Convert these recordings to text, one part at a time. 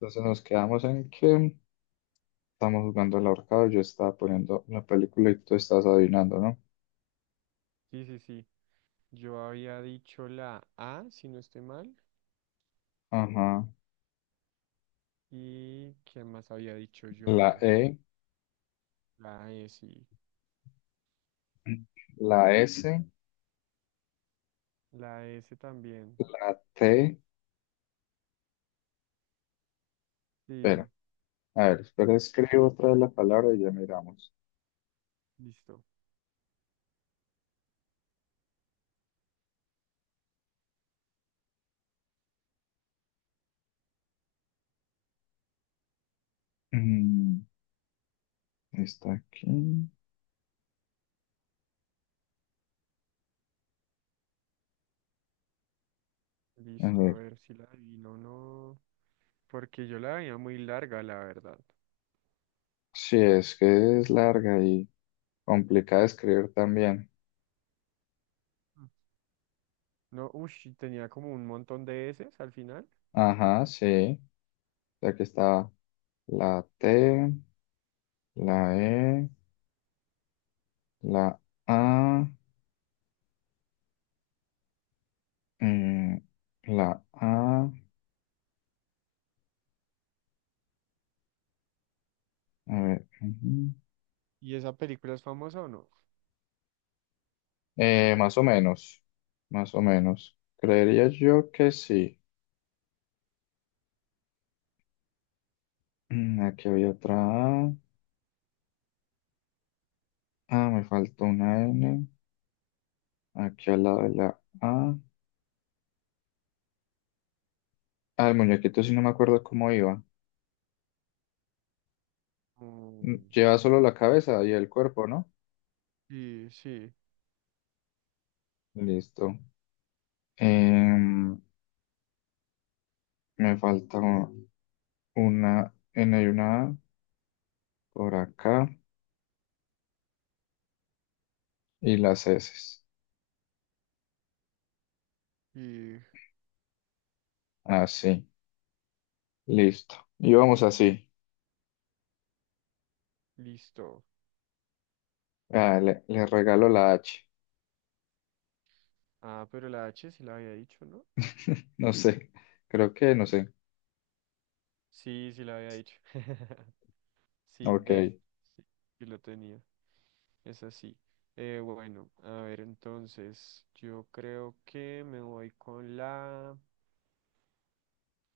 Entonces nos quedamos en que estamos jugando al ahorcado, yo estaba poniendo la película y tú estás adivinando, ¿no? Sí, sí, sí. Yo había dicho la A, si no estoy mal. Ajá. ¿Y quién más había dicho La yo? E, La S. la S, La S también. la T. Espera, Sí, a ver, espera, escribo otra vez la palabra y ya miramos. listo. Mm, está aquí. A Listo, a ver, ver si la adivino o no. Porque yo la veía muy larga, la verdad. sí, es que es larga y complicada de escribir también. Mm. No, uff, tenía como un montón de S al final. Ajá, sí. Aquí está la T, la E, la A. Mm, la A, a ver, ujú. ¿Y esa película es famosa o no? Más o menos, más o menos. Creería yo que sí. Aquí había otra A. Ah, me faltó una N. Aquí al lado de la A. Ah, el muñequito sí no me acuerdo cómo iba. Mm, lleva solo la cabeza y el cuerpo, ¿no? sí, sí. Listo. Em, me falta una N y una A por acá. Y las S. Y Así. Listo. Y vamos así. listo. Ah, le regalo la H. Ah, pero la H sí la había dicho, ¿no? No sé. Creo que, no sé. Sí, sí la había dicho. Sí, Ok. D. Sí, sí lo tenía. Es así. Bueno, a ver, entonces, yo creo que me voy con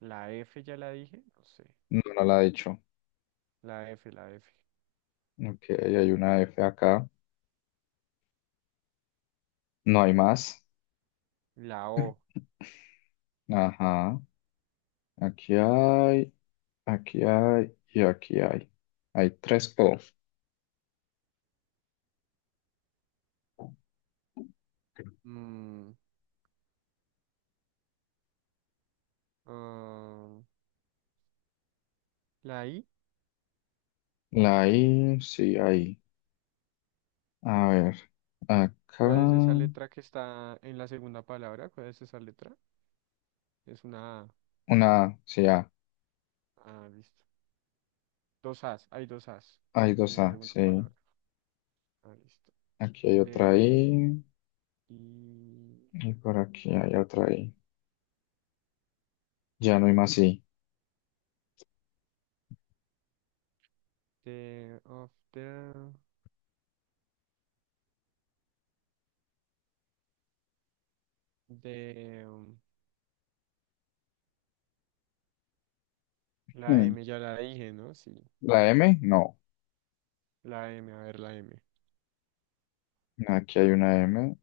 la F, ya la dije, no sé. No, no la he dicho. La F, la F. Ok, hay una F acá. No hay más. La O. Ajá. Aquí hay, aquí hay y aquí hay. Hay tres O. Mm, ah, la I. La I, sí, ahí. A ver. Acá. ¿Cuál es esa letra que está en la segunda palabra? ¿Cuál es esa letra? Es una A. Una A, sí, A. Ah, listo. Dos As, hay dos As Hay dos en la A, segunda sí. palabra. Ah, listo. Aquí hay otra D, I. I, Y por aquí hay otra I. Ya no hay más I. D, of the. De la Hmm. M, ya la dije, ¿no? Sí, ¿La M? No. la M, a ver, la M. Aquí hay una M.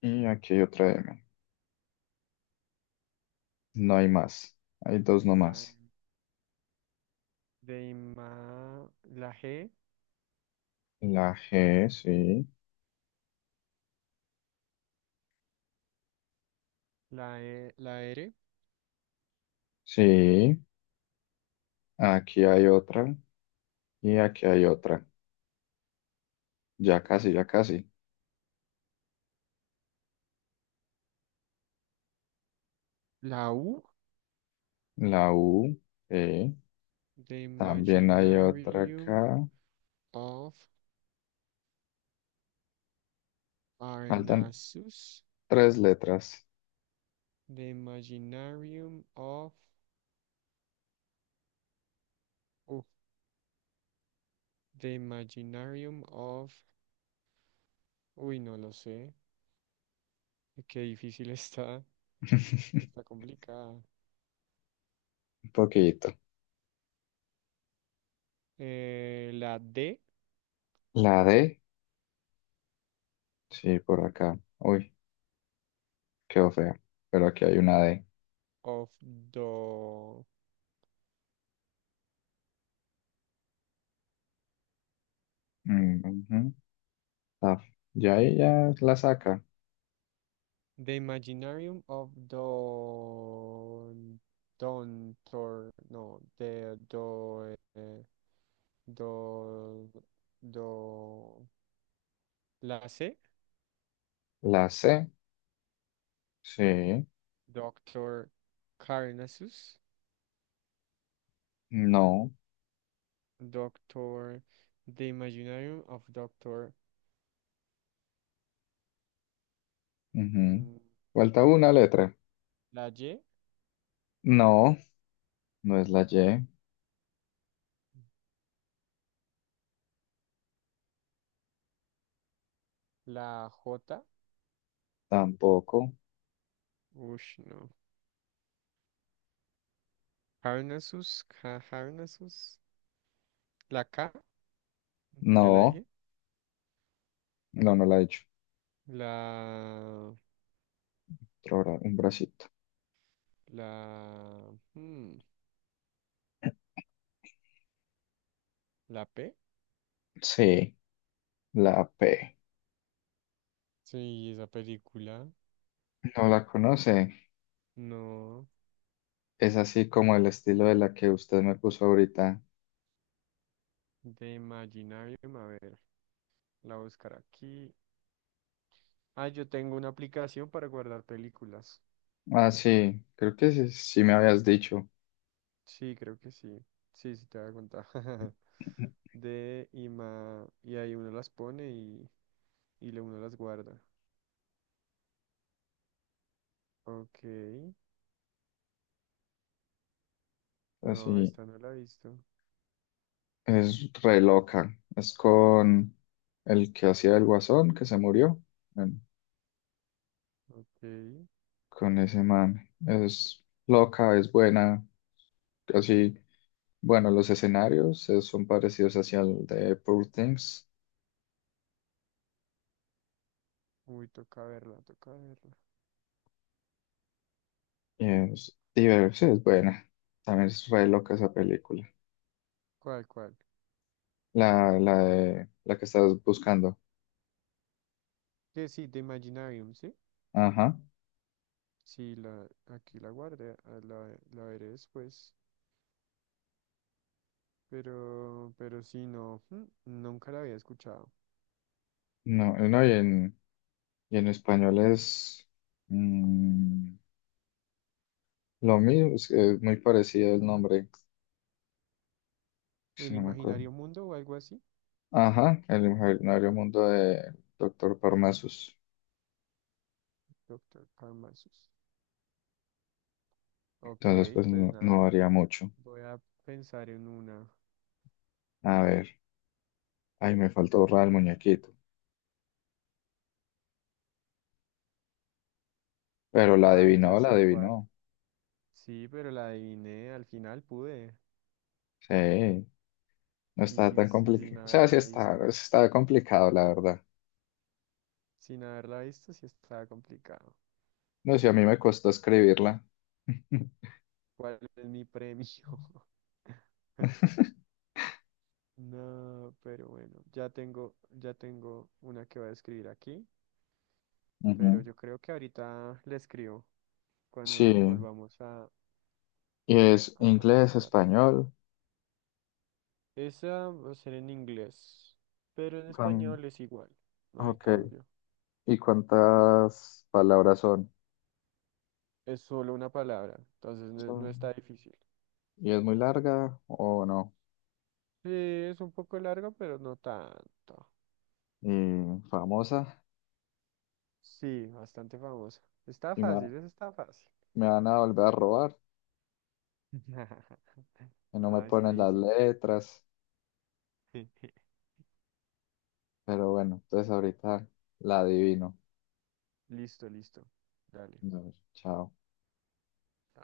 Y aquí hay otra M. No hay más. Hay dos La nomás. M, de la G, La G, sí. la E, la R, Sí. Aquí hay otra. Y aquí hay otra. Ya casi, ya casi. la U, La U, sí. The También hay otra Imaginarium acá. of Faltan Parnassus, tres letras. The Imaginarium of, uh, The Imaginarium of, uy, no lo sé, qué difícil está, está complicada. Un poquito. La D La D, sí, por acá. Uy, quedó fea. Pero aquí hay una D. of Mm, ujú. Ah, y ahí ya la saca. The Imaginarium of Don Don Tor no de do do do Lasse, La C, sí. Doctor Carnassus, No. Doctor The Imaginarium of Doctor Ujú. mm, Falta una letra. Laje, No, no es la Y, la J, tampoco. ush no, Carnassus, Carnassus, la K, ya la No, dije, no, no la he hecho. la Otro bra- un bracito. la hmm, ¿la P? Sí, la P. Sí, esa película. No la conoce. No, Es así como el estilo de la que usted me puso ahorita. de Imaginarium. A ver, la buscar aquí. Ah, yo tengo una aplicación para guardar películas. Ah, sí, creo que sí, sí me habías dicho. Sí, creo que sí. Sí, sí, te voy a contar. De Ima. Y ahí uno las pone y, uno las guarda. Ok. No, Así, esta no la he visto. es re loca. Es con el que hacía el guasón, que se murió. Bueno, Ok. con ese man. Es loca, es buena, así. Bueno, los escenarios son parecidos hacia el de Poor Things. Uy, toca verla, toca verla. Y es divertido, es buena. También es re loca esa película. ¿Cuál, cuál? La que estás buscando. Que sí, de Imaginarium, ¿sí? Ajá. Sí, la, aquí la guardé. Ah, la veré después. Pero sí, no, mm, nunca la había escuchado. No, no, y en español es mm, lo mismo, es muy parecido el nombre, si ¿El no me acuerdo. imaginario mundo o algo así? Ajá, el imaginario mundo de Doctor Parnassus. Doctor Karamazos. Ok, Entonces, pues pues no, no nada, varía mucho. voy a pensar en una. A ver, ahí me faltó borrar el Mm. muñequito. Pero la Ay, ya adivinó, la sé cuál. adivinó. Sí, pero la adiviné, al final pude. Sí, no está Y tan sin complicado. O sea, haberla visto. sí está complicado, la verdad. Sin haberla visto, sí estaba complicado. No sé, a mí me costó escribirla. ¿Cuál es mi premio? No, pero bueno, ya tengo una que voy a escribir aquí, pero Ujú. yo creo que ahorita le escribo. Cuando Sí, nos volvamos y es a inglés, conectar. español. Esa va a ser en inglés, pero en Con... español es igual, no hay Ok, cambio. ¿y cuántas palabras son? Es solo una palabra, entonces no Son- está difícil. ¿Y es muy larga o no? Sí, es un poco largo, pero no tanto. Y famosa, Sí, bastante famosa. Está y me, fácil, eso está fácil. me van a volver a robar, y no me Nada, está ponen las easy. letras, pero bueno, entonces ahorita la adivino. Listo, listo. Dale. No, chao.